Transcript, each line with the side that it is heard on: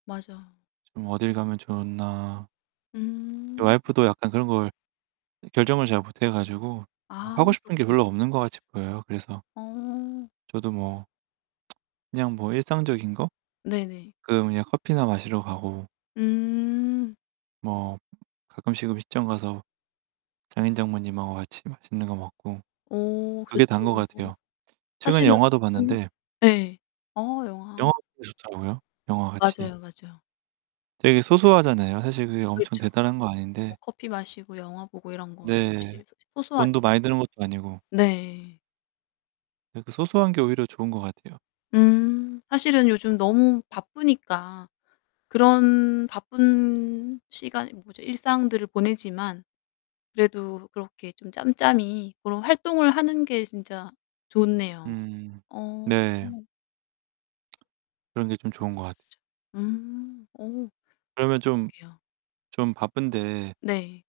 left: 맞아.
right: 좀 어딜 가면 좋나? 어
left: 음.
right: 와이프도 약간 그런 걸 결정을 잘 못해 가지고 뭐
left: 아
right: 하고 싶은 게
left: 그렇구나.
right: 별로 없는 것 같이 보여요. 그래서
left: 어.
right: 저도 뭐 그냥 뭐 일상적인 거?
left: 네네.
right: 그 그냥 커피나 마시러 가고
left: 음.
right: 뭐 가끔씩은 음식점 가서 장인 장모님하고 같이 맛있는 거 먹고
left: 어 그쵸.
right: 그게 다인 것 같아요. 최근에
left: 사실은
right: 영화도
left: 바쁜
right: 봤는데
left: 예 어 영화.
right: 영화 보고 싶더라고요, 영화 같이.
left: 맞아요, 맞아요.
right: 되게 소소하잖아요. 사실 그게 엄청
left: 그렇죠.
right: 대단한 건
left: 뭐
right: 아닌데
left: 커피 마시고 영화 보고 이런 거
right: 네.
left: 사실
right: 돈도
left: 소소하죠.
right: 많이 드는 것도 아니고.
left: 네.
right: 네 그 소소한 게 오히려 좋은 것 같아요.
left: 음. 사실은 요즘 너무 바쁘니까 그런 바쁜 시간 이 뭐죠? 일상들을 보내지만 그래도 그렇게 좀 짬짬이 그런 활동을 하는 게 진짜 좋네요.
right: 음
left: 어.
right: 네. 그런 게 좀
left: 맞아요.
right: 좋은
left: 그쵸.
right: 것 같
left: 음. 어
right: 그러면 좀
left: 그러게요.
right: 좀 바쁜데
left: 네.